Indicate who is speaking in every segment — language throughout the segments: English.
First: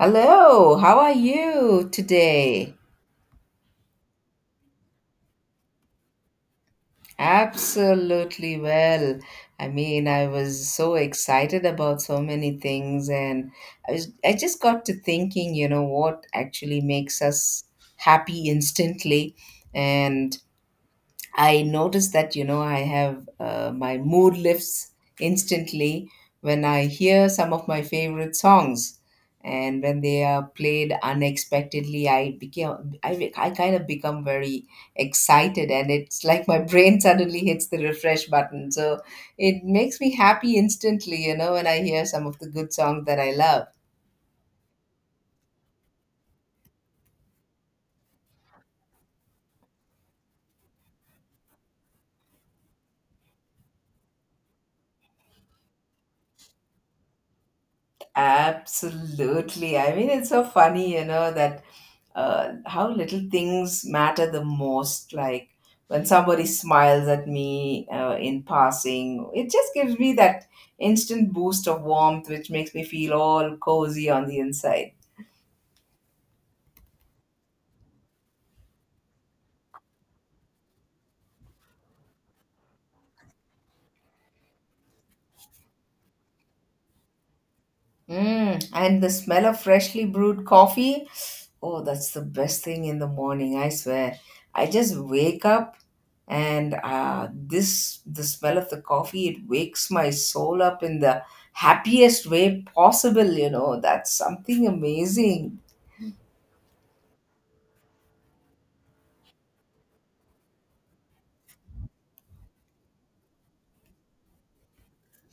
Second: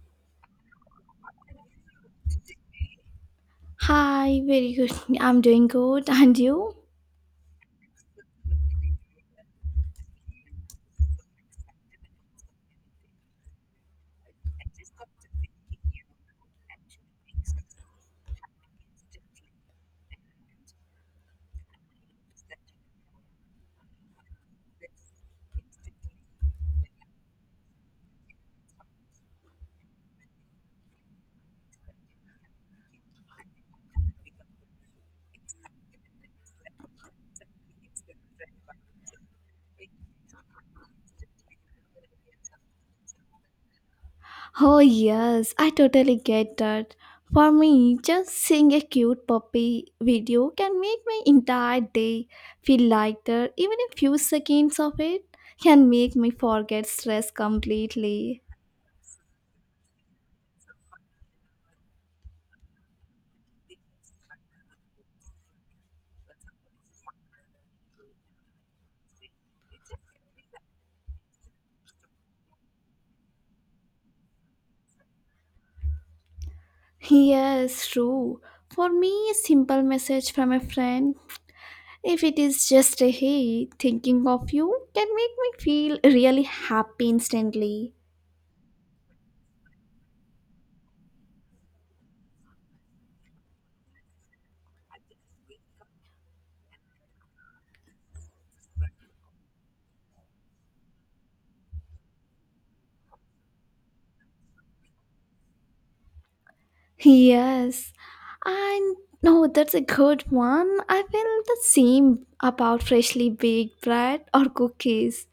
Speaker 1: Hello, how are you today?
Speaker 2: Hi, very good. I'm doing good. And you?
Speaker 1: Absolutely well. I mean, I was so excited about so many things, and I just got to thinking, you know, what actually makes us happy instantly. And I notice that, you know, I have my mood lifts instantly when I hear some of my favorite songs. And when they are played unexpectedly, I became I, be- I kind of become very excited, and it's like my brain suddenly hits the refresh button. So it makes me happy instantly, you know, when I hear some of the good songs that I love.
Speaker 2: Oh, yes, I totally get that. For me, just seeing a cute puppy video can make my entire day feel lighter. Even a few seconds of it can make me forget stress completely.
Speaker 1: Absolutely, I mean it's so funny, you know, that how little things matter the most. Like when somebody smiles at me in passing, it just gives me that instant boost of warmth, which makes me feel all cozy on the inside.
Speaker 2: Yes, true. For me, a simple message from a friend, if it is just a hey, thinking of you, can make me feel really happy instantly.
Speaker 1: Mm, and the smell of freshly brewed coffee. Oh, that's the best thing in the morning, I swear. I just wake up and this the smell of the coffee, it wakes my soul up in the happiest way possible, you know. That's something amazing.
Speaker 2: Yes, and no, that's a good one. I feel the same about freshly baked bread or cookies.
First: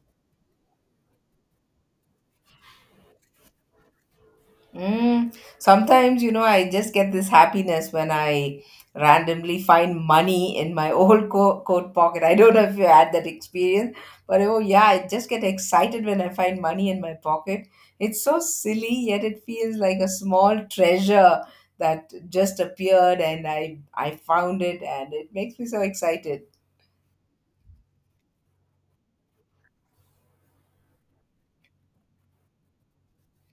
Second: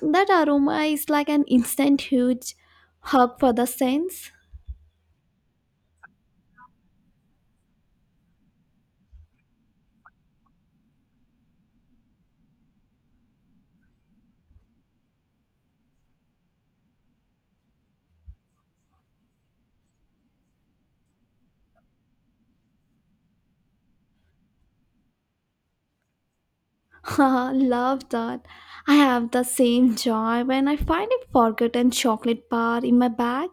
Speaker 2: That aroma is like an instant huge hug for the sense.
Speaker 1: Mm, sometimes, you know, I just get this happiness when I randomly find money in my coat pocket. I don't know if you had that experience, but oh, yeah, I just get excited when I find money in my pocket. It's so silly, yet it feels like a small treasure that just appeared and I found it and it makes me so excited.
Speaker 2: Love that. I have the same joy when I find a forgotten chocolate bar in my bag.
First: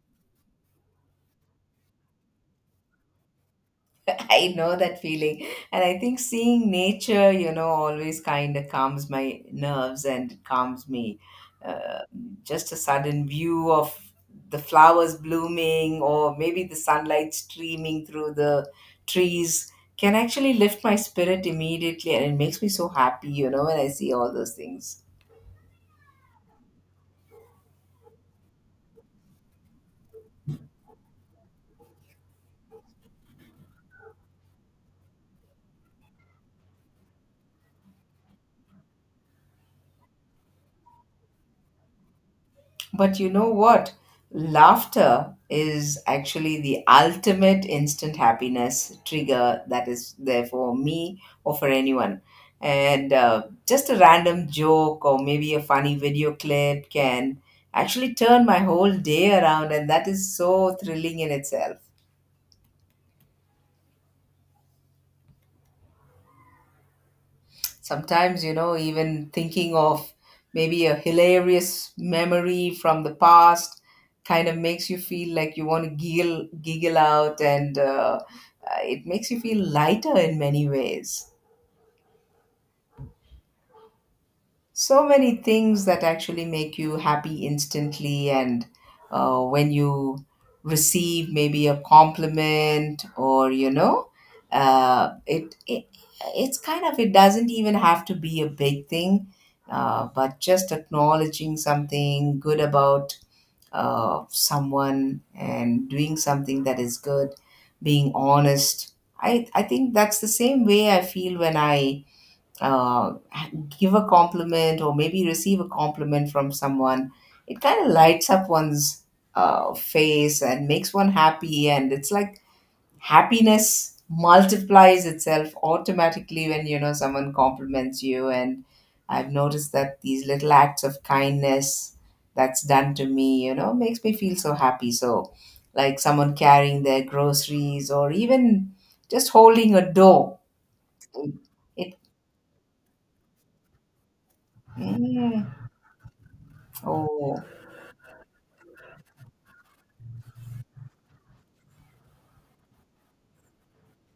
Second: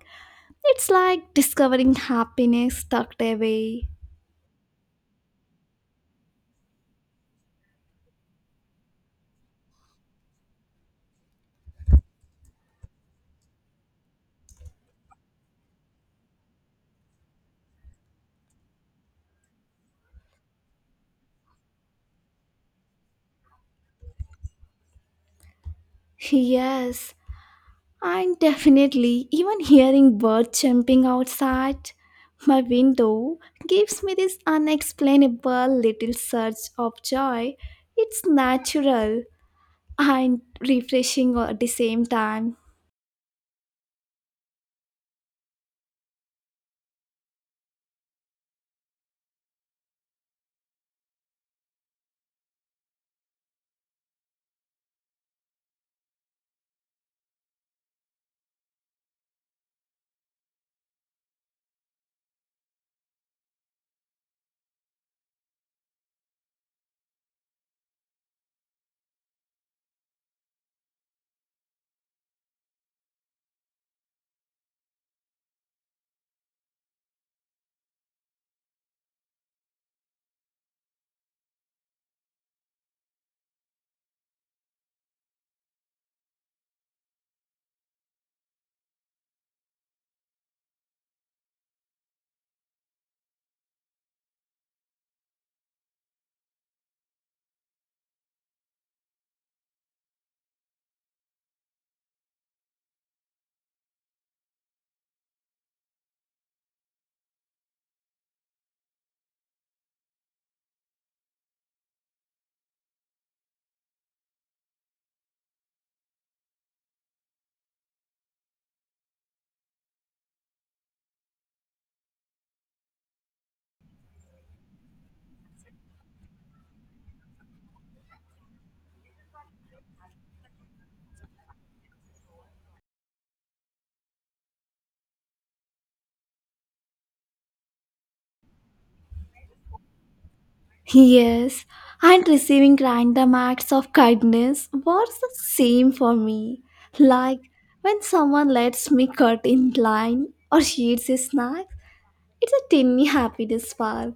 Speaker 2: It's like discovering happiness tucked away.
Speaker 1: I know that feeling. And I think seeing nature, you know, always kind of calms my nerves and calms me uh, just a sudden view of the flowers blooming or maybe the sunlight streaming through the trees can actually lift my spirit immediately and it makes me so happy, you know, when I see all those things.
Speaker 2: Yes, and definitely, even hearing birds chirping outside my window gives me this unexplainable little surge of joy. It's natural and refreshing at the same time.
Speaker 1: But you know what? Laughter is actually the ultimate instant happiness trigger that is there for me or for anyone. And just a random joke or maybe a funny video clip can actually turn my whole day around, and that is so thrilling in itself. Sometimes, you know, even thinking of maybe a hilarious memory from the past kind of makes you feel like you want to giggle, giggle out, and it makes you feel lighter in many ways. So many things that actually make you happy instantly. And when you receive maybe a compliment or you know uh, it, it it's kind of, it doesn't even have to be a big thing, but just acknowledging something good about someone and doing something that is good, being honest. I think that's the same way I feel when I uh, give a compliment or maybe receive a compliment from someone. It kind of lights up one's face and makes one happy. And it's like happiness multiplies itself automatically when you know someone compliments you. And I've noticed that these little acts of kindness that's done to me, you know, makes me feel so happy. So, like someone carrying their groceries or even just holding a door.
Speaker 2: Yes,
Speaker 1: It,
Speaker 2: and receiving random acts of kindness was the
Speaker 1: mm.
Speaker 2: same for me. Like
Speaker 1: Oh,
Speaker 2: when someone lets me cut in line or shares a snack, it's a tiny happiness spark.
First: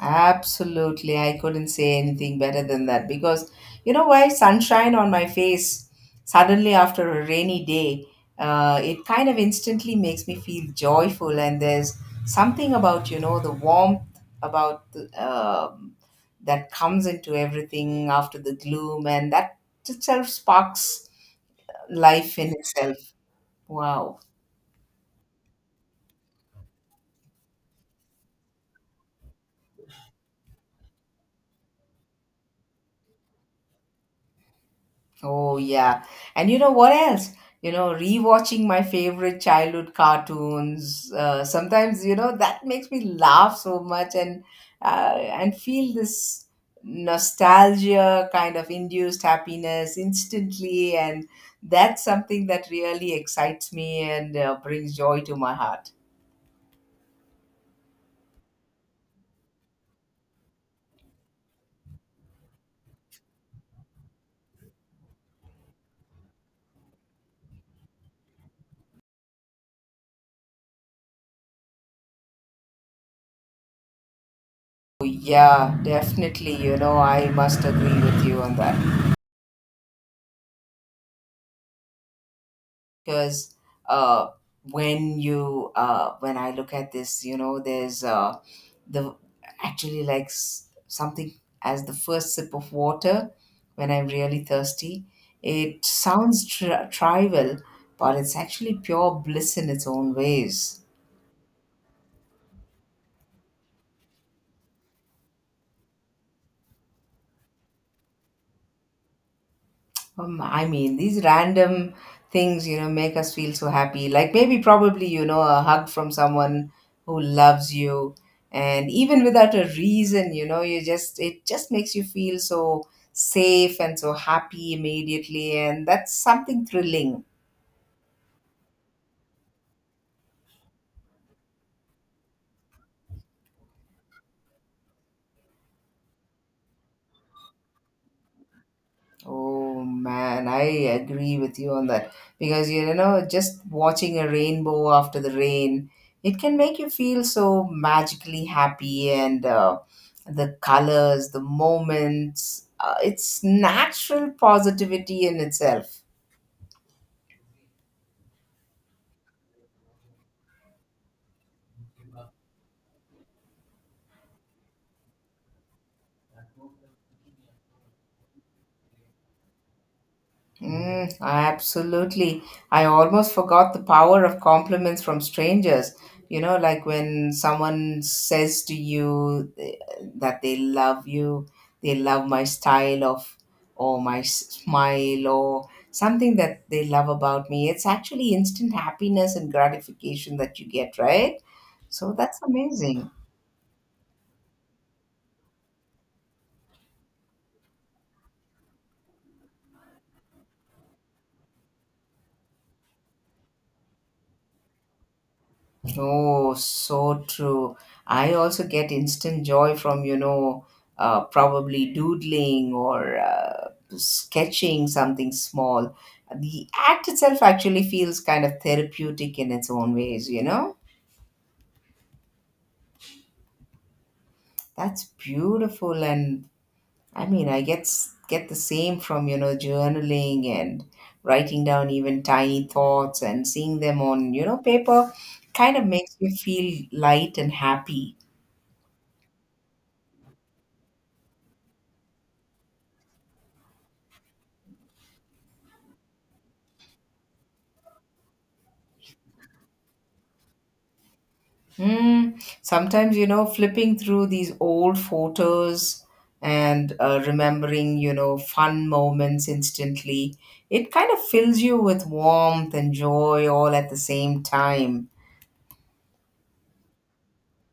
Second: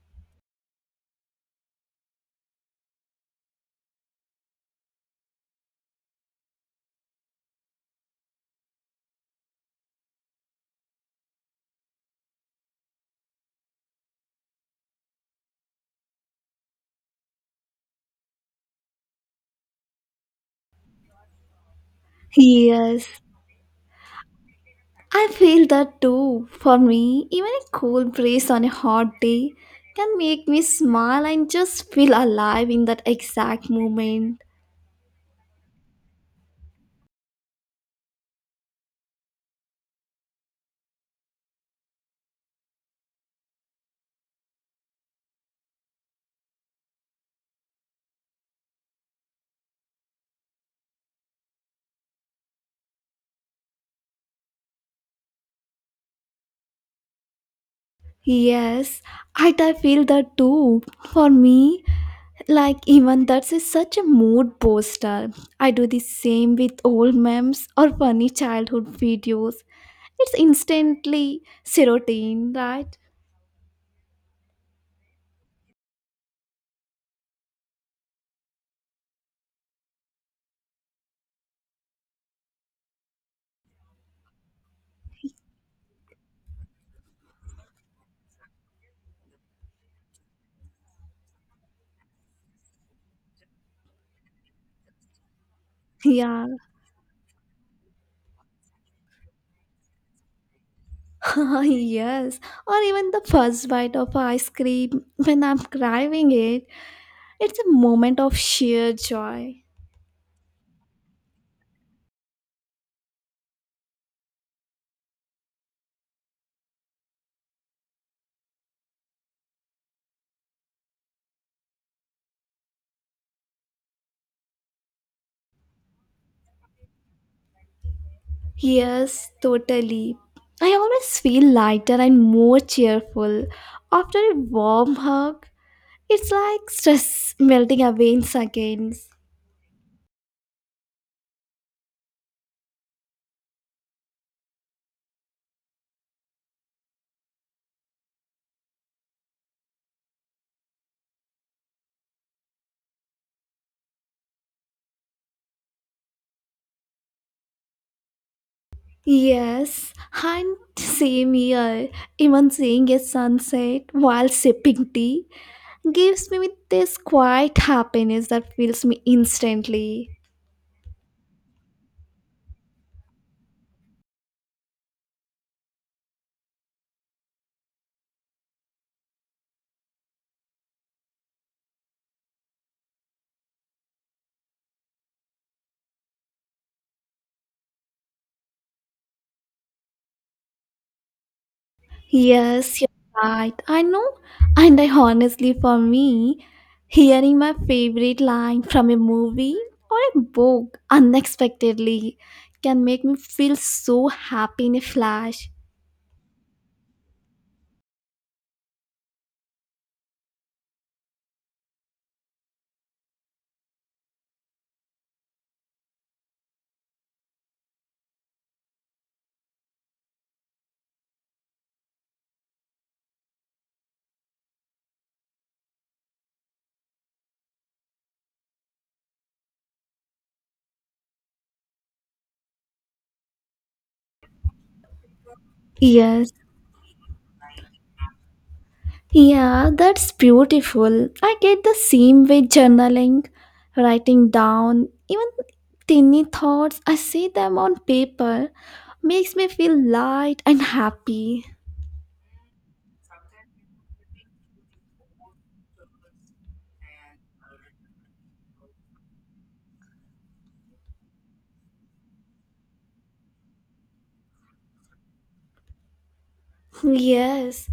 Speaker 1: absolutely. I couldn't say anything better than that because you know why? Sunshine on my face suddenly after a rainy day, it kind of instantly makes me feel joyful. And there's something about, you know, the warmth about that comes into everything after the gloom, and that itself sparks life in itself.
Speaker 2: Yes,
Speaker 1: Wow.
Speaker 2: I feel that too. For me, even a cool breeze on a hot day can make me smile and just feel alive in that exact moment.
Speaker 1: Oh, yeah. And you know what else? You know, rewatching my favorite childhood cartoons. Sometimes, you know, that makes me laugh so much and feel this nostalgia kind of induced happiness instantly. And that's something that really excites me and brings joy to my heart.
Speaker 2: Yes, I feel that too. For me, like even that's a, such a mood booster. I do the same with old memes or funny childhood videos. It's instantly serotonin, right?
Speaker 1: Oh, yeah, definitely. You know, I must agree with you on that, because uh, when I look at this, you know, there's the actually like something as the first sip of water when I'm really thirsty. It sounds
Speaker 2: Yeah.
Speaker 1: trivial, but it's actually pure bliss in its own ways.
Speaker 2: Yes, or even the first bite of ice cream when I'm craving it. It's a moment of sheer joy.
Speaker 1: I mean, these random things, you know, make us feel so happy. Like maybe, probably, you know, a hug from someone who loves you. And even without a reason, you know, it just makes you feel so safe and so happy immediately. And that's something thrilling.
Speaker 2: Yes, totally. I always feel lighter and more cheerful after a warm hug. It's like stress melting away in seconds.
Speaker 1: Oh man, I agree with you on that because you know, just watching a rainbow after the rain, it can make you feel so magically happy, and the colors, the moments, it's natural positivity in itself.
Speaker 2: Yes, and same here. Even seeing a sunset while sipping tea gives me this quiet happiness that fills me instantly.
Speaker 1: Mm, absolutely. I almost forgot the power of compliments from strangers. You know, like when someone says to you that they love you, they love my style of, or my smile, or something that they love about me. It's actually instant happiness and gratification that you get, right? So that's
Speaker 2: Yes, you're
Speaker 1: amazing.
Speaker 2: right. I know. And I honestly, for me, hearing my favorite line from a movie or a book unexpectedly can make me feel so happy in a flash.
Speaker 1: Oh, so true. I also get instant joy from, you know, probably doodling or sketching something small. The act itself actually feels kind of therapeutic in its own ways, you know? That's beautiful. And I mean, get the same from, you know, journaling and writing down even tiny thoughts and seeing them on, you know, paper kind of makes
Speaker 2: Yes.
Speaker 1: me feel light and happy.
Speaker 2: Yeah, that's beautiful. I get the same way journaling, writing down, even tiny thoughts, I see them on paper, makes me feel light and happy.
Speaker 1: Mm, sometimes, you know, flipping through these old photos and remembering, you know, fun moments instantly, it kind of fills you with warmth and joy all at the same time.
Speaker 2: Yes,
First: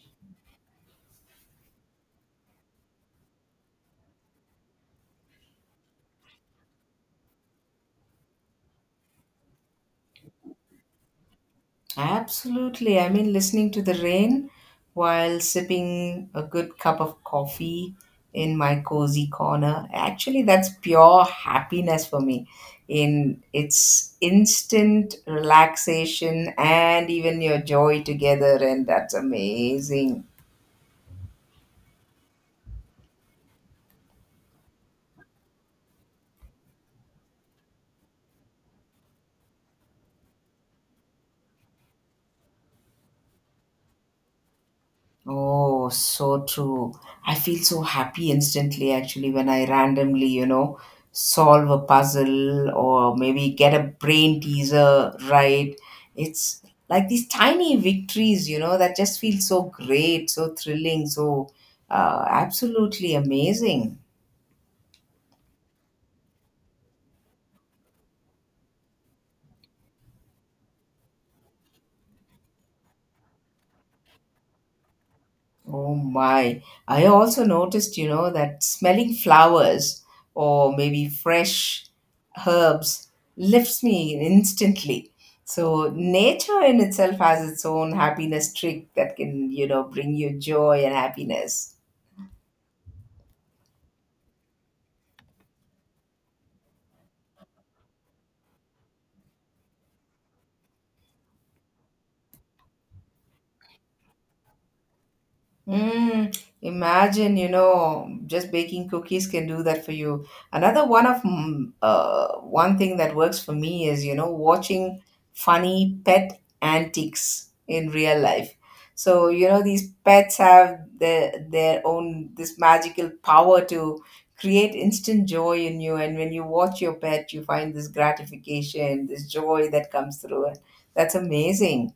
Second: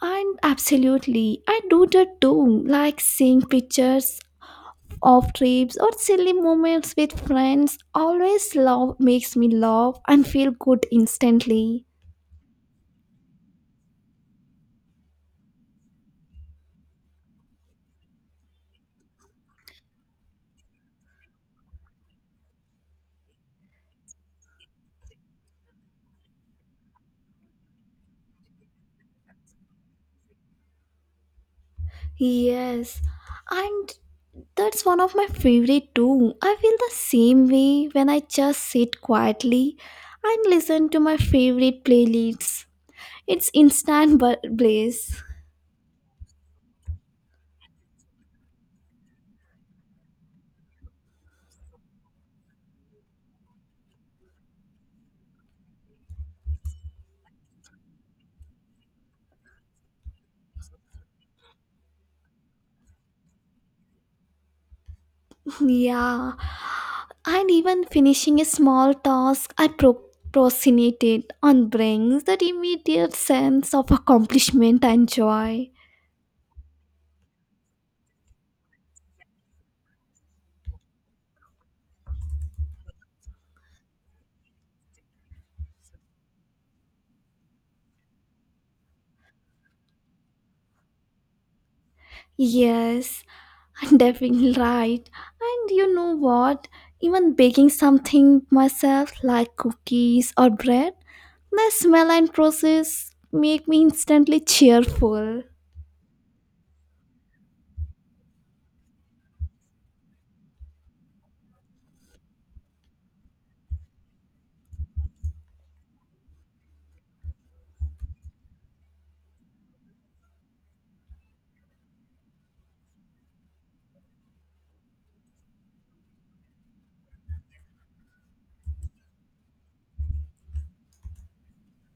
Speaker 2: and absolutely. I do that too, like seeing pictures of trips or silly moments with friends. Always love makes me laugh and feel good instantly.
Speaker 1: Absolutely. I mean, listening to the rain while sipping a good cup of coffee in my cozy corner. Actually, that's pure happiness for me. In it's instant relaxation and even your joy together, and that's amazing.
Speaker 2: Yes, and that's one of my favorite too. I feel the same way when I just sit quietly and listen to my favorite playlists. It's instant bliss.
Speaker 1: Oh, so true. I feel so happy instantly actually when I randomly, you know, solve a puzzle or maybe get a brain teaser right. It's like these tiny victories, you know, that just feel so great, so thrilling, so absolutely amazing.
Speaker 2: Yeah, and even finishing a small task, I procrastinated on brings that immediate sense of accomplishment and joy.
Speaker 1: Oh my. I also noticed, you know, that smelling flowers or maybe fresh herbs lifts me instantly. So nature in itself has its own happiness trick that can, you know, bring you joy and happiness.
Speaker 2: Yes, and definitely right. And you know what? Even baking something myself like cookies or bread, the smell and process make me instantly cheerful.
Speaker 1: Mm, imagine, you know, just baking cookies can do that for you. Another one of one thing that works for me is, you know, watching funny pet antics in real life. So, you know, these pets have their own this magical power to create instant joy in you. And when you watch your pet, you find this gratification, this joy that comes through it. That's amazing.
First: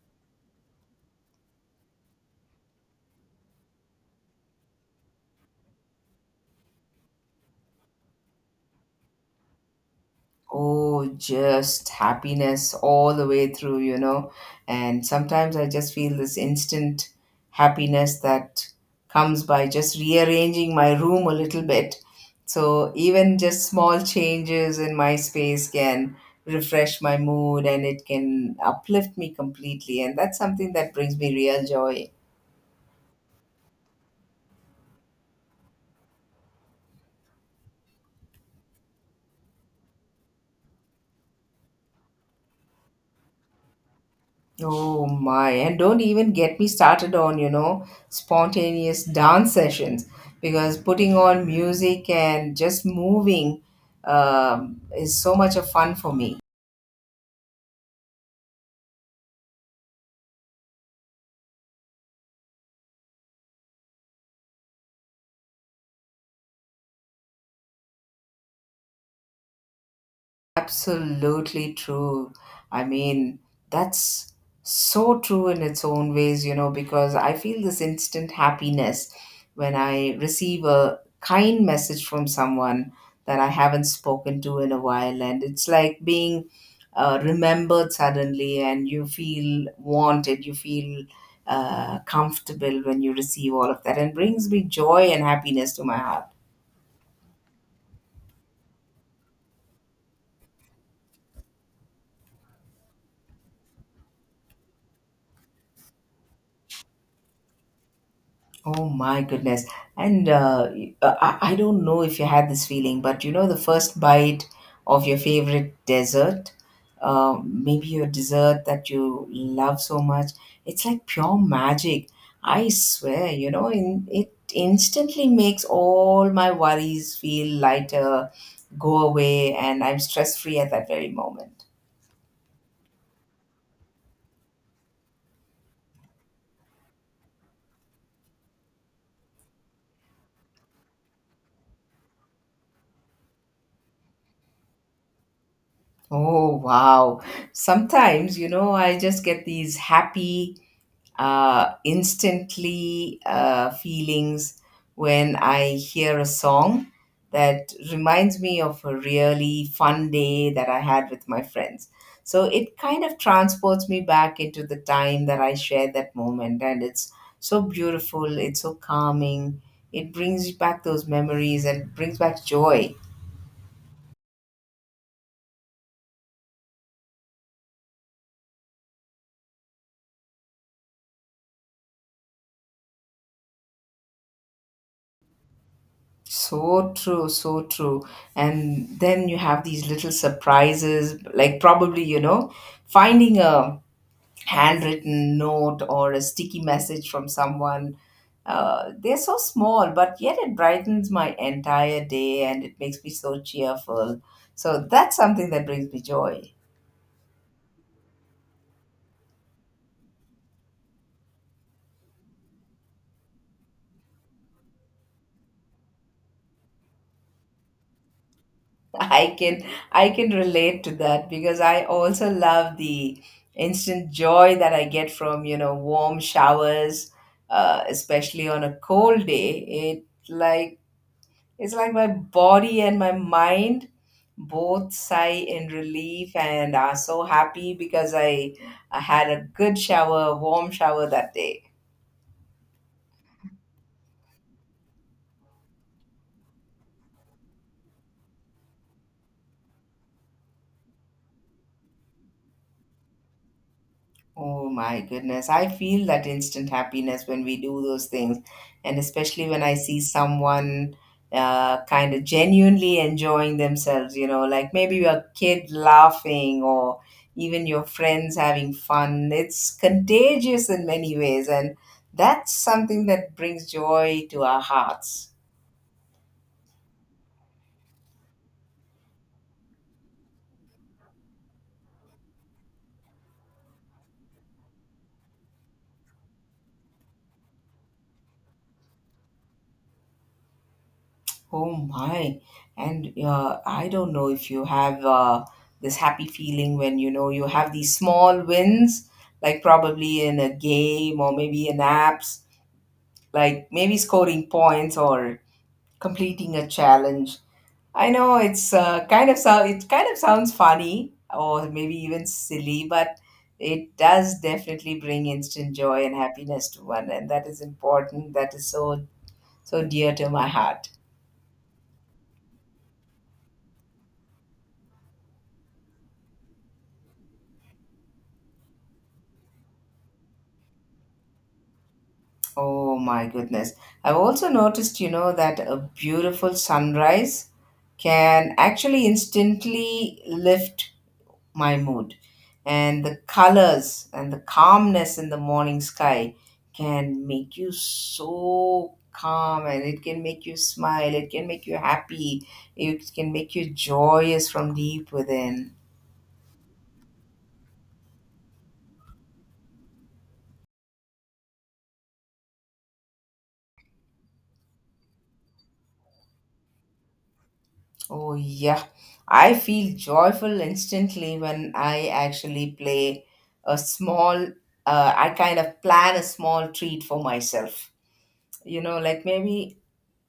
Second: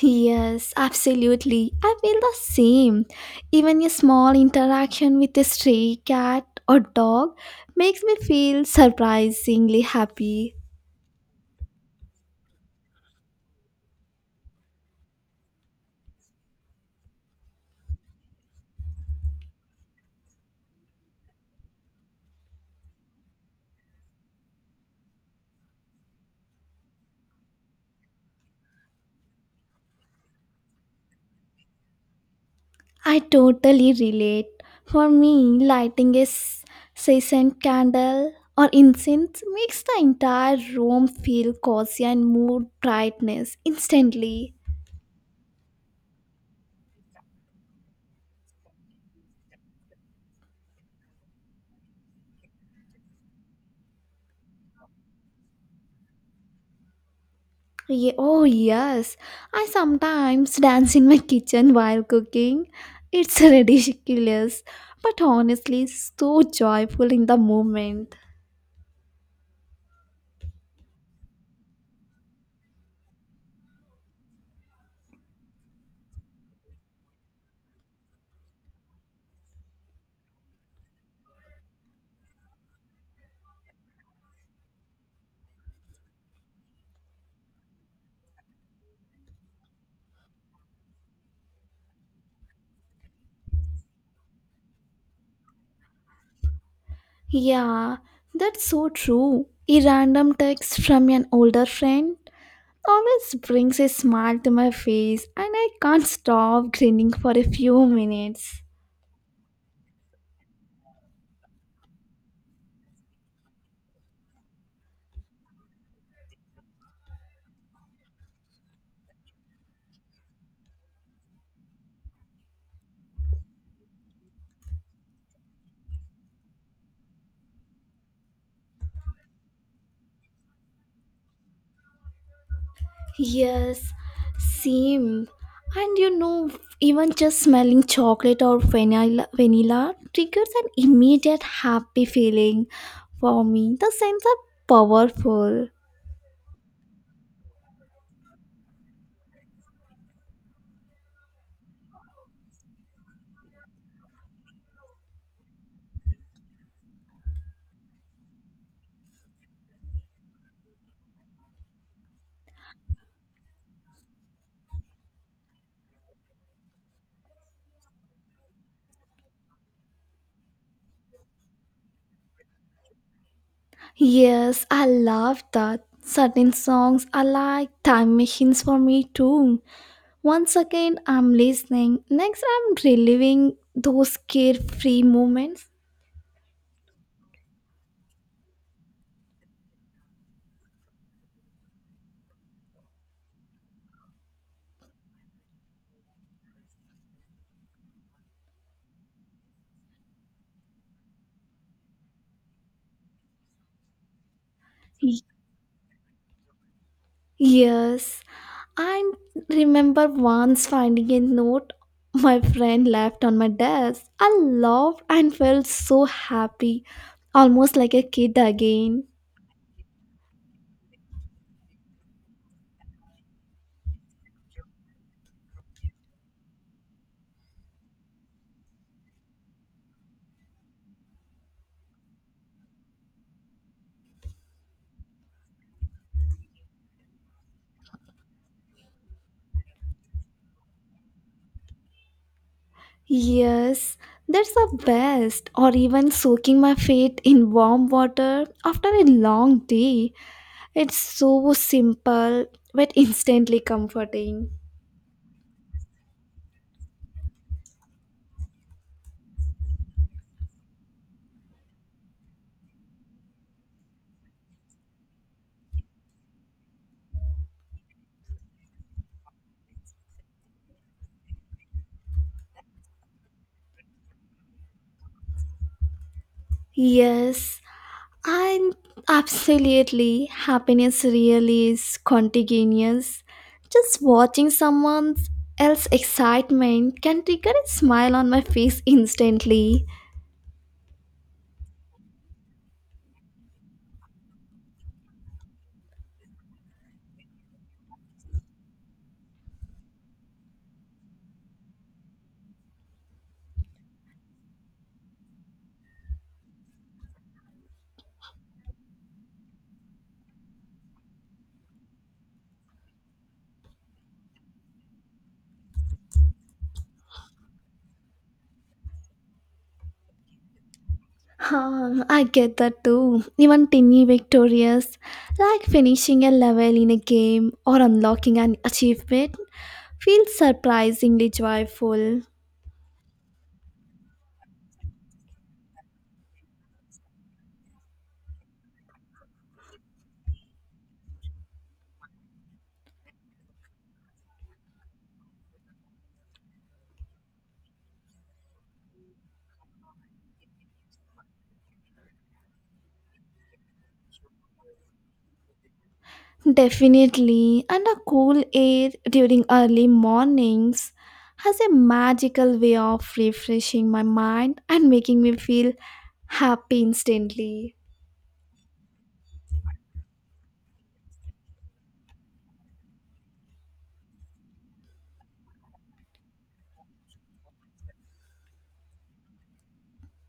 Speaker 2: Yes, absolutely. I feel the same. Even a small interaction with a stray cat or dog makes me feel surprisingly happy.
Speaker 1: Oh, just happiness all the way through, you know. And sometimes I just feel this instant happiness that comes by just rearranging my room a little bit. So even just small changes in my space can refresh my mood and it can uplift me completely. And that's something that brings me real joy.
Speaker 2: I totally relate. For me, lighting a scented candle or incense makes the entire room feel cozy and mood brightness instantly.
Speaker 1: Oh my, and don't even get me started on, you know, spontaneous dance sessions because putting on music and just moving is so much of fun for me.
Speaker 2: Oh, yes. I sometimes dance in my kitchen while cooking. It's ridiculous, but honestly, so joyful in the moment.
Speaker 1: Absolutely true. I mean, that's so true in its own ways, you know, because I feel this instant happiness when I receive a kind message from someone that I haven't spoken to in a while. And it's like being remembered suddenly, and you feel wanted, you feel comfortable when you receive all of that, and brings me joy and happiness to my heart.
Speaker 2: Yeah, that's so true. A random text from an older friend always brings a smile to my face, and I can't stop grinning for a few minutes.
Speaker 1: Oh my goodness. And I don't know if you had this feeling, but you know, the first bite of your favorite dessert, maybe your dessert that you love so much, it's like pure magic. I swear, you know, it instantly makes all my worries feel lighter, go away, and I'm stress free at that very moment.
Speaker 2: Yes, same. And you know, even just smelling chocolate or vanilla triggers an immediate happy feeling for me. The scents are powerful.
Speaker 1: Oh, wow. Sometimes, you know, I just get these happy instantly feelings when I hear a song that reminds me of a really fun day that I had with my friends. So it kind of transports me back into the time that I shared that moment, and it's so beautiful, it's so calming, it brings back those memories and brings back joy.
Speaker 2: Yes, I love that. Certain songs are like time machines for me too. One second I'm listening, next I'm reliving those carefree moments.
Speaker 1: So true, so true. And then you have these little surprises, like probably, you know, finding a handwritten note or a sticky message from someone. They're so small, but yet it brightens my entire day and it makes me so cheerful. So that's
Speaker 2: Y-
Speaker 1: something that brings me joy.
Speaker 2: Yes. I remember once finding a note my friend left on my desk. I laughed and felt so happy, almost like a kid again.
Speaker 1: I can I can relate to that because I also love the instant joy that I get from, you know, warm showers, especially on a cold day. It's like my body and my mind both sigh in relief and are so happy because I had a good shower, warm shower that day.
Speaker 2: Yes, that's the best, or even soaking my feet in warm water after a long day. It's so simple but instantly comforting.
Speaker 1: Oh my goodness. I feel that instant happiness when we do those things. And especially when I see someone kind of genuinely enjoying themselves, you know, like maybe your kid laughing or even your friends having fun. It's contagious in many ways. And that's something that brings joy to our hearts.
Speaker 2: Yes, I'm absolutely happiness really is contagious. Just watching someone else's excitement can trigger a smile on my face instantly.
Speaker 1: Oh my. And I don't know if you have this happy feeling when you know you have these small wins, like probably in a game or maybe in apps, like maybe scoring points or completing a challenge. I know it's kind of sounds funny or maybe even silly, but it does definitely bring instant joy and happiness to one, and that is important. That is so dear to my heart.
Speaker 2: Huh, I get that too. Even tiny victorious, like finishing a level in a game or unlocking an achievement, feels surprisingly joyful.
Speaker 1: Oh my goodness. I've also noticed, you know, that a beautiful sunrise can actually instantly lift my mood. And the colors and the calmness in the morning sky can make you so calm and it can make you smile, it can make you happy, it can make you joyous from deep within.
Speaker 2: Definitely, and the cool air during early mornings has a magical way of refreshing my mind and making me feel happy instantly.
Speaker 1: Oh, yeah. I feel joyful instantly when I actually play a small, I kind of plan a small treat for myself. You know, like maybe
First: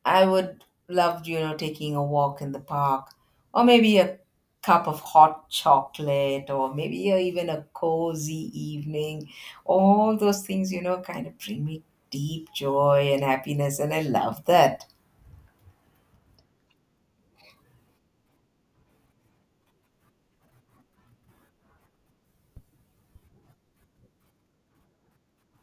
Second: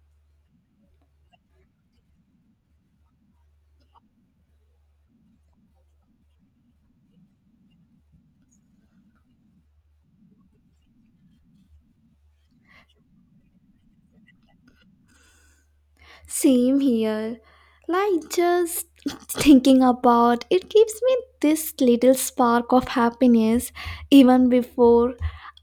Speaker 1: I would love, you know, taking a walk in the park or maybe a cup of hot chocolate or maybe a, even a cozy evening. All those things, you know, kind of bring me deep joy and happiness. And I love that.
Speaker 2: Same here. Like just thinking about it gives me this little spark of happiness even before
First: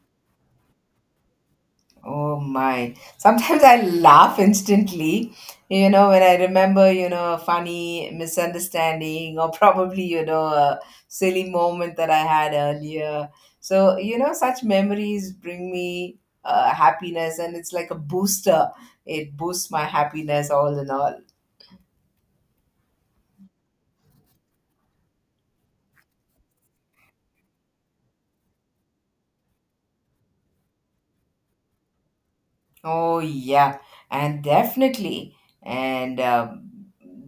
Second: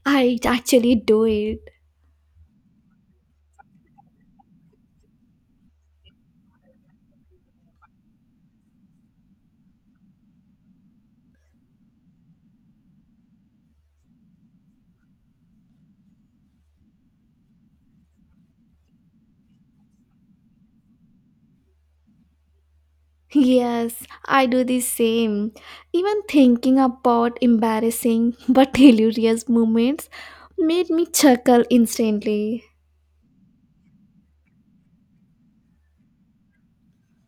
Speaker 2: I actually do it.
Speaker 1: Oh my. Sometimes I laugh instantly, you know, when I remember, you know, a funny misunderstanding or probably, you know, a silly moment that I had earlier. So, you know, such memories bring me happiness and it's like a booster. It boosts my happiness all in all.
Speaker 2: Yes, I do the same. Even thinking about embarrassing but hilarious moments made me chuckle instantly.
Speaker 1: Oh yeah, and definitely. And um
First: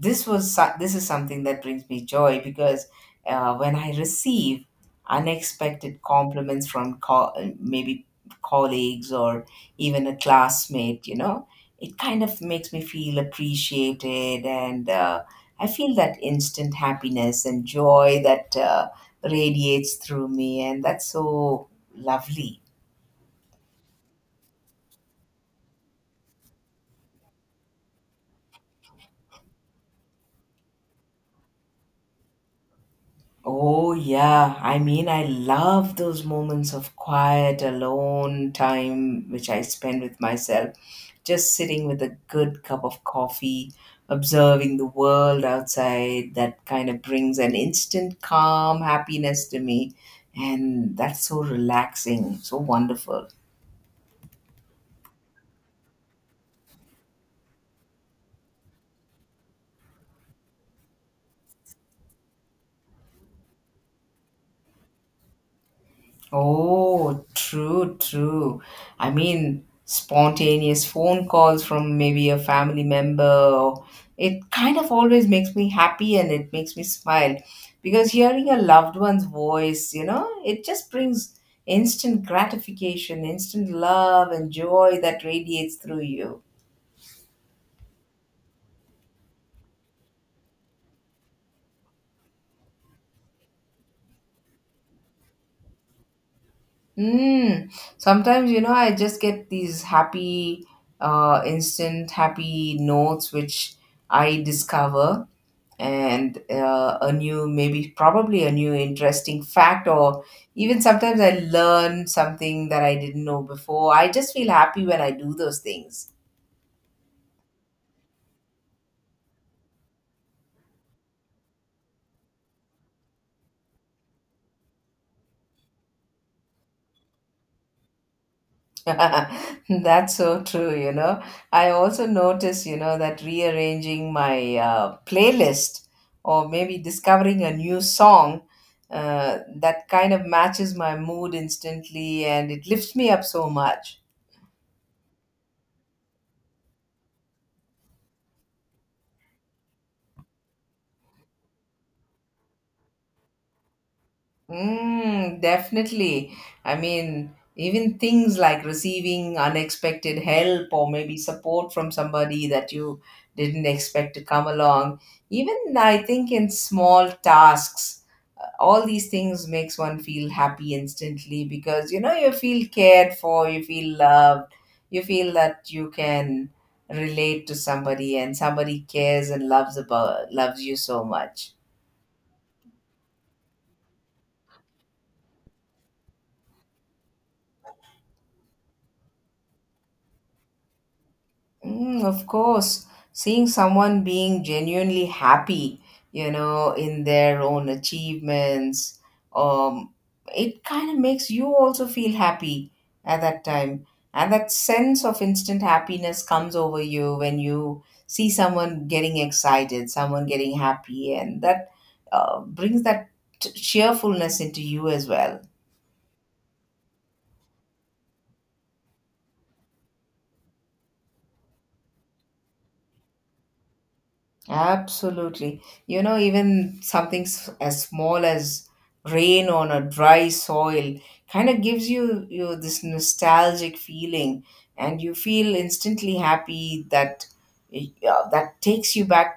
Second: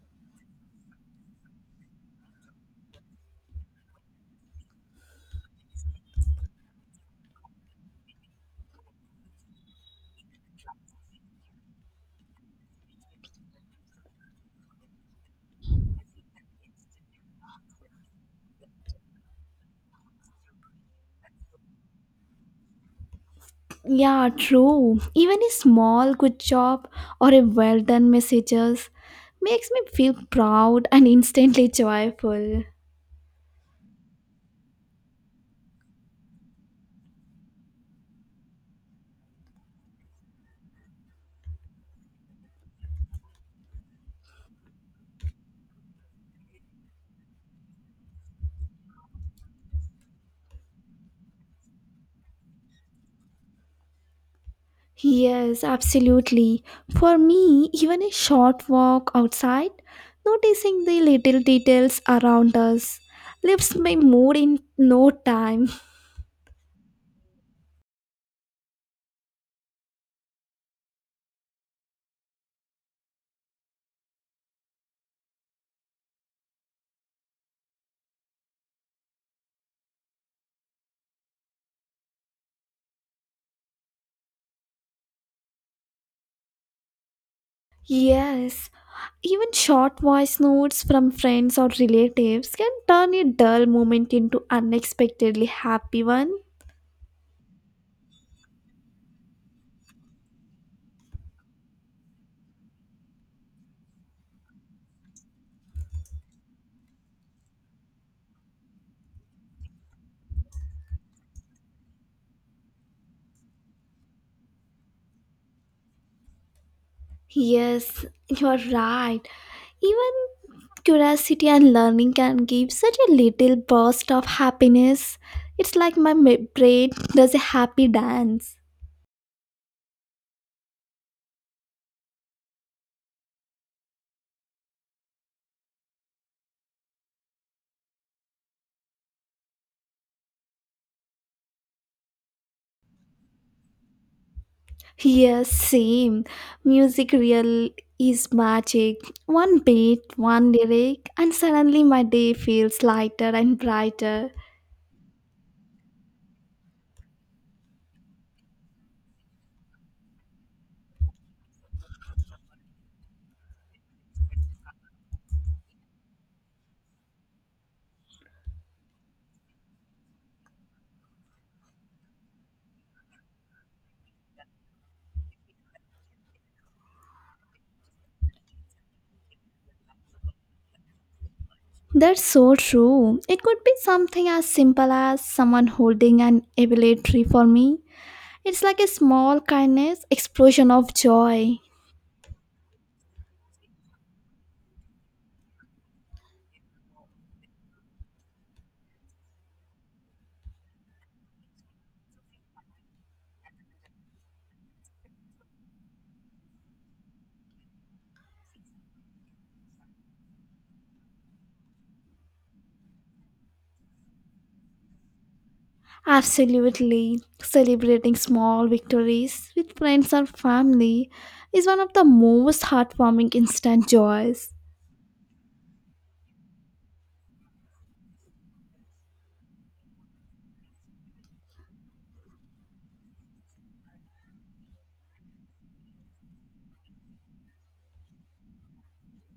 Speaker 1: this was so- this is something that brings me joy because when I receive unexpected compliments from co- maybe colleagues or even a classmate, you know, it kind of makes me feel appreciated, and I feel that instant happiness and joy that radiates through me, and that's so lovely.
Speaker 2: Yeah, true. Even a small good job or a well done messages makes me feel proud and instantly joyful.
Speaker 1: Oh, yeah. I mean, I love those moments of quiet, alone time which I spend with myself, just sitting with a good cup of coffee, observing the world outside. That kind of brings an instant calm, happiness to me. And that's so relaxing, so wonderful.
Speaker 2: Yes, absolutely. For me, even a short walk outside, noticing the little details around us lifts my mood in no time.
Speaker 1: Oh, true, true. I mean, spontaneous phone calls from maybe a family member, or- it kind of always makes me happy and it makes me smile because hearing a loved one's voice, you know, it just brings instant gratification, instant love and joy that radiates through you.
Speaker 2: Yes, even short voice notes from friends or relatives can turn a dull moment into unexpectedly happy one.
Speaker 1: Mm. Sometimes, you know, I just get these instant happy notes which I discover, and a new, maybe probably a new interesting fact, or even sometimes I learn something that I didn't know before. I just feel happy when I do those things.
Speaker 2: Yes, you are right. Even curiosity and learning can give such a little burst of happiness. It's like my brain does a happy dance.
Speaker 1: That's so true, you know. I also notice, you know, that rearranging my playlist or maybe discovering a new song that kind of matches my mood instantly and it lifts me up so much.
Speaker 2: Yes, same. Music real is magic. One beat, one lyric, and suddenly my day feels lighter and brighter.
Speaker 1: Mm, definitely. I mean, even things like receiving unexpected help or maybe support from somebody that you didn't expect to come along. Even I think in small tasks, all these things makes one feel happy instantly because you know you feel cared for, you feel loved, you feel that you can relate to somebody and somebody cares and loves you so much.
Speaker 2: That's so true. It could be something as simple as someone holding an ability for me. It's like a small kindness, explosion of joy.
Speaker 1: Mm, of course, seeing someone being genuinely happy, you know, in their own achievements, um, it kind of makes you also feel happy at that time. And that sense of instant happiness comes over you when you see someone getting excited, someone getting happy, and that brings that cheerfulness into you as well.
Speaker 2: Absolutely. Celebrating small victories with friends or family is one of the most heartwarming instant joys.
Speaker 1: Absolutely. You know, even something as small as rain on a dry soil kind of gives you this nostalgic feeling, and you feel instantly happy that yeah, that takes you back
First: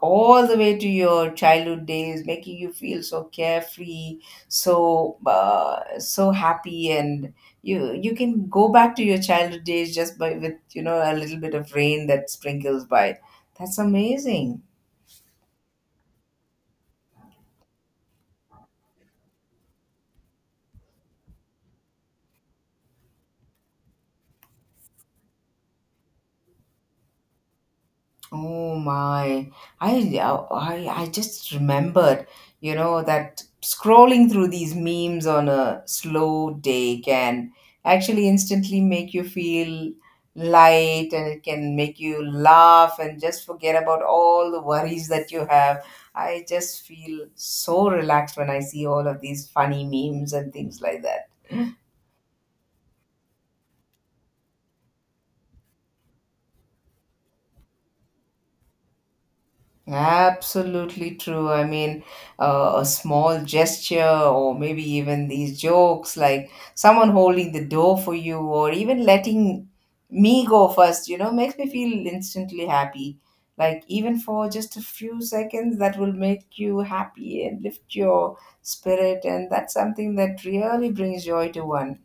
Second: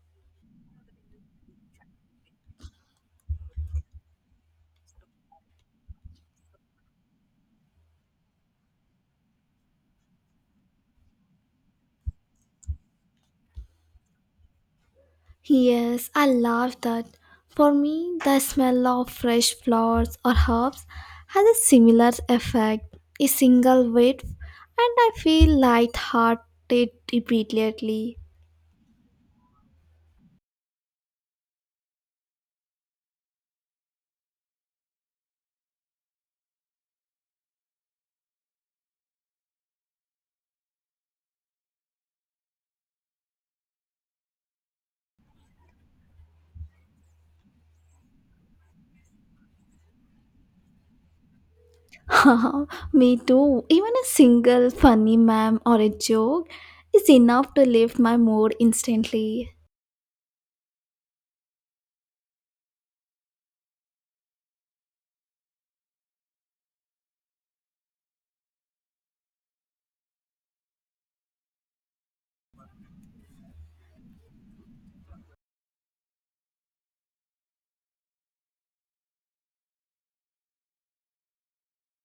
Speaker 1: all the way to your childhood days, making you feel so carefree, so happy, and you can go back to your childhood days just by with you know a little bit of rain that sprinkles by. That's amazing.
Speaker 2: Yes, I love that. For me, the smell of fresh flowers or herbs has a similar effect. A single whiff, and I feel light-hearted immediately.
Speaker 1: Oh my. I, I just remembered, you know, that scrolling through these memes on a slow day can actually instantly make you feel light and it can make you laugh and just forget about all the worries that you have. I just feel so relaxed when I see all of these funny memes and things like that.
Speaker 2: Haha, me too. Even a single funny meme or a joke is enough to lift my mood instantly.
Speaker 1: Absolutely true. I mean, a small gesture, or maybe even these jokes, like someone holding the door for you, or even letting me go first, you know, makes me feel instantly happy. Like, even for just a few seconds, that will make you happy and lift your spirit. And that's something that really brings joy to one.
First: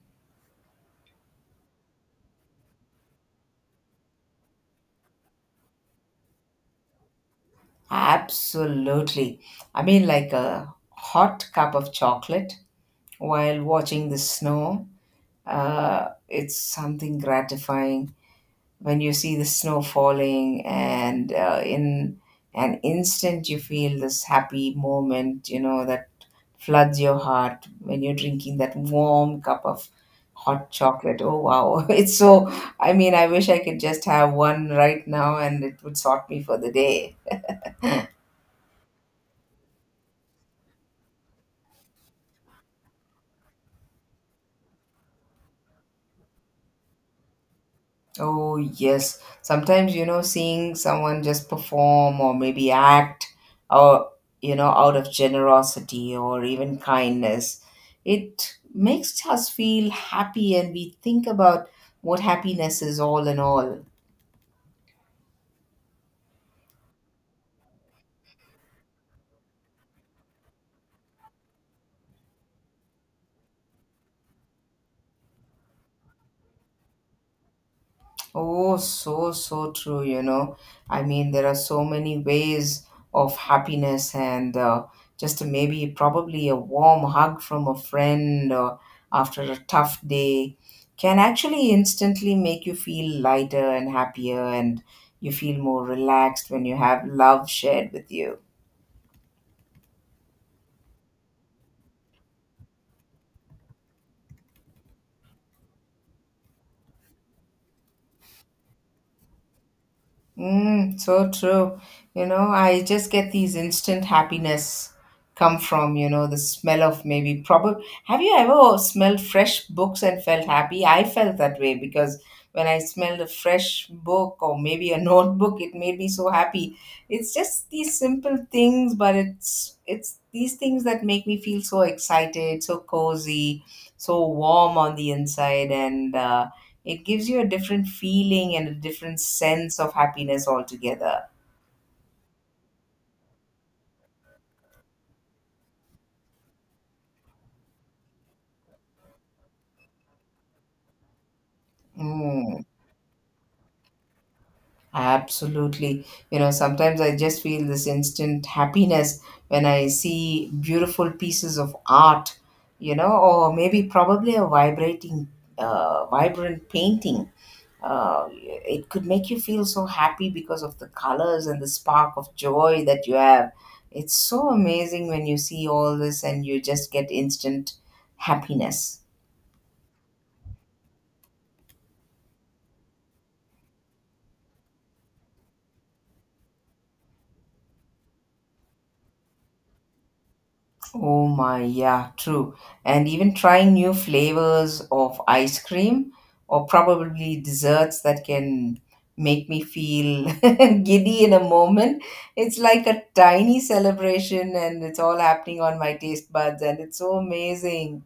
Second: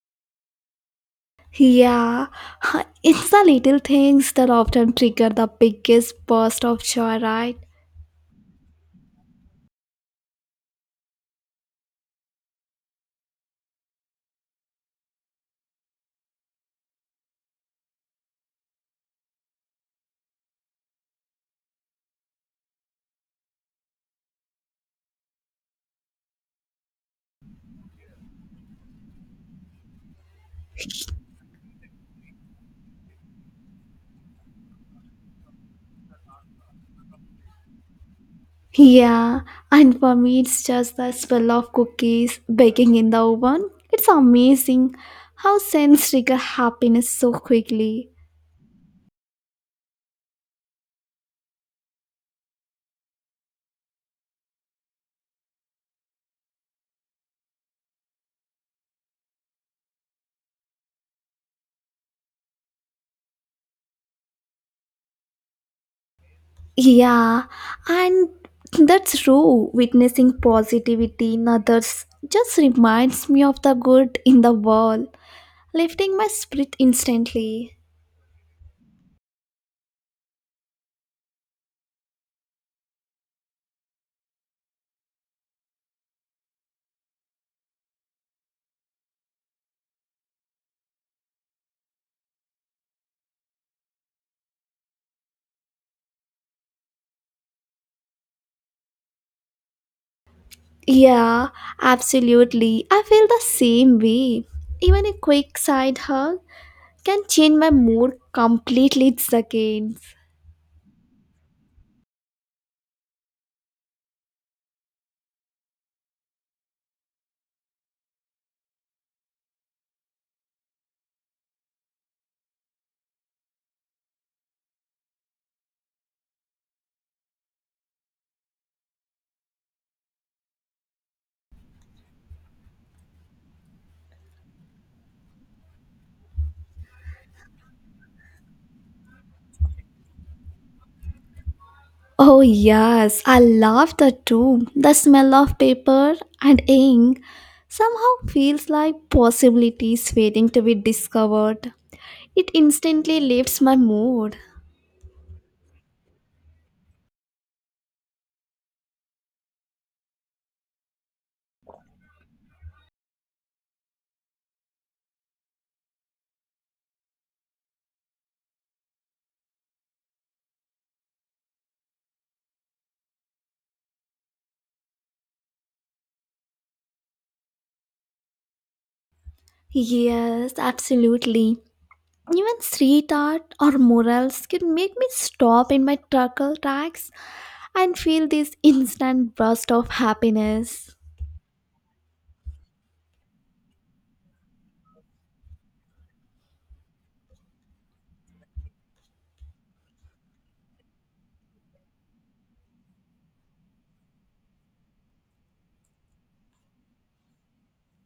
Speaker 2: Yeah, it's the little things that often trigger the biggest burst of joy, right?
Speaker 1: Absolutely. I mean, like a hot cup of chocolate while watching the snow. It's something gratifying when you see the snow falling, and in an instant, you feel this happy moment, you know, that floods your heart when you're drinking that warm cup of hot chocolate. Oh, wow. It's so, I mean, I wish I could just have one right now and it would sort me for the day.
Speaker 2: Yeah, and for me, it's just the smell of cookies baking in the oven. It's amazing how scents trigger happiness so quickly.
Speaker 1: Oh, yes. Sometimes, you know, seeing someone just perform or maybe act or, you know, out of generosity or even kindness, it makes us feel happy and we think about what happiness is all in all.
Speaker 2: Yeah, and that's true. Witnessing positivity in others just reminds me of the good in the world, lifting my spirit instantly.
Speaker 1: Oh, so, so true, you know. I mean, there are so many ways of happiness, and just maybe probably a warm hug from a friend after a tough day can actually instantly make you feel lighter and happier, and you feel more relaxed when you have love shared with you.
Speaker 2: Yeah, absolutely. I feel the same way. Even a quick side hug can change my mood completely in seconds.
Speaker 1: Mm, so true. You know, I just get these instant happiness come from, you know, the smell of maybe probably. Have you ever smelled fresh books and felt happy? I felt that way because when I smelled a fresh book or maybe a notebook, it made me so happy. It's just these simple things, but it's these things that make me feel so excited, so cozy, so warm on the inside, and it gives you a different feeling and a different sense of happiness altogether.
Speaker 2: Oh, yes, I love that too. The smell of paper and ink somehow feels like possibilities waiting to be discovered. It
Speaker 1: Mm,
Speaker 2: instantly lifts my mood.
Speaker 1: absolutely. You know, sometimes I just feel this instant happiness when I see beautiful pieces of art, you know, or maybe probably a vibrant painting. It could make you feel so happy because of the colors and the spark of joy that you have. It's so amazing when you see all this and you just get instant happiness.
Speaker 2: Yes, absolutely. Even street art or murals can make me stop in my truckle tracks and feel this instant burst of happiness.
Speaker 1: Oh my, yeah, true. And even trying new flavors of ice cream or probably desserts that can make me feel giddy in a moment. It's like a tiny celebration and it's all happening on my taste buds and it's so amazing.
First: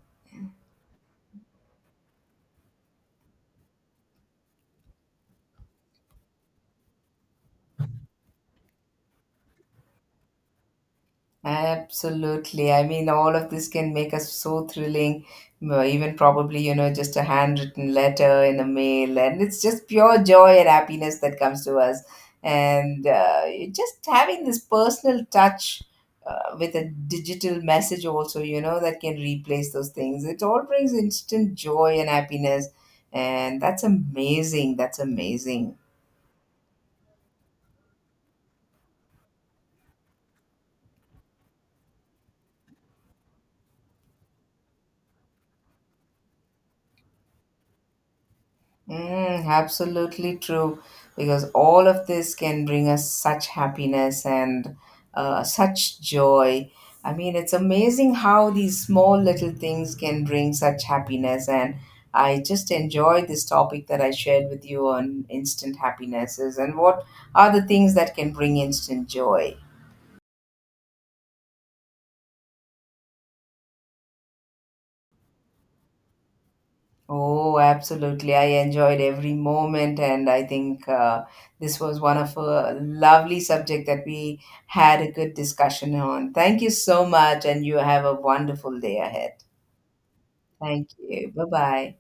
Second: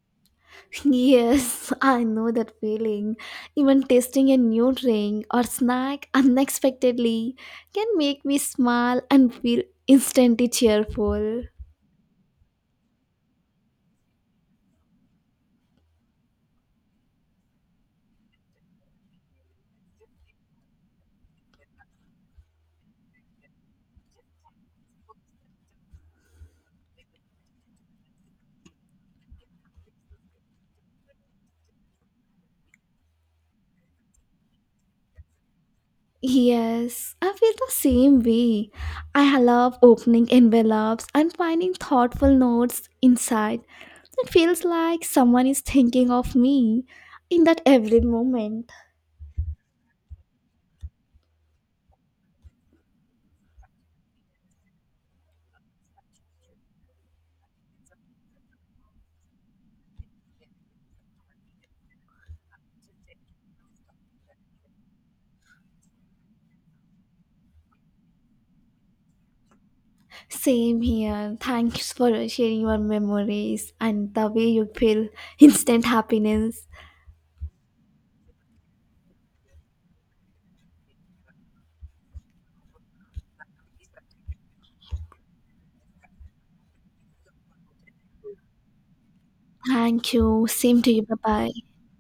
Speaker 2: Yes, I know that feeling. Even tasting a new drink or snack unexpectedly can make me smile and feel instantly cheerful.
Speaker 1: Absolutely. I mean, all of this can make us so thrilling. Even probably, you know, just a handwritten letter in a mail, and it's just pure joy and happiness that comes to us. And you just having this personal touch with a digital message, also, you know, that can replace those things. It all brings instant joy and happiness. And that's amazing. That's amazing.
Speaker 2: Yes, I feel the same way. I love opening envelopes and finding thoughtful notes inside. It feels like someone is thinking of me in that every moment.
Speaker 1: Mm, absolutely true. Because all of this can bring us such happiness and such joy. I mean, it's amazing how these small little things can bring such happiness. And I just enjoyed this topic that I shared with you on instant happinesses and what are the things that can bring instant joy.
Speaker 2: Same here. Thanks for sharing your memories and the way you feel instant happiness.
Speaker 1: Oh, absolutely. I enjoyed every moment, and I think this was one of a lovely subject that we had a good discussion on. Thank you so much, and you have a wonderful day ahead.
Speaker 2: Thank you. Same
Speaker 1: Thank
Speaker 2: to you. Bye
Speaker 1: you. Bye
Speaker 2: bye.
Speaker 1: bye.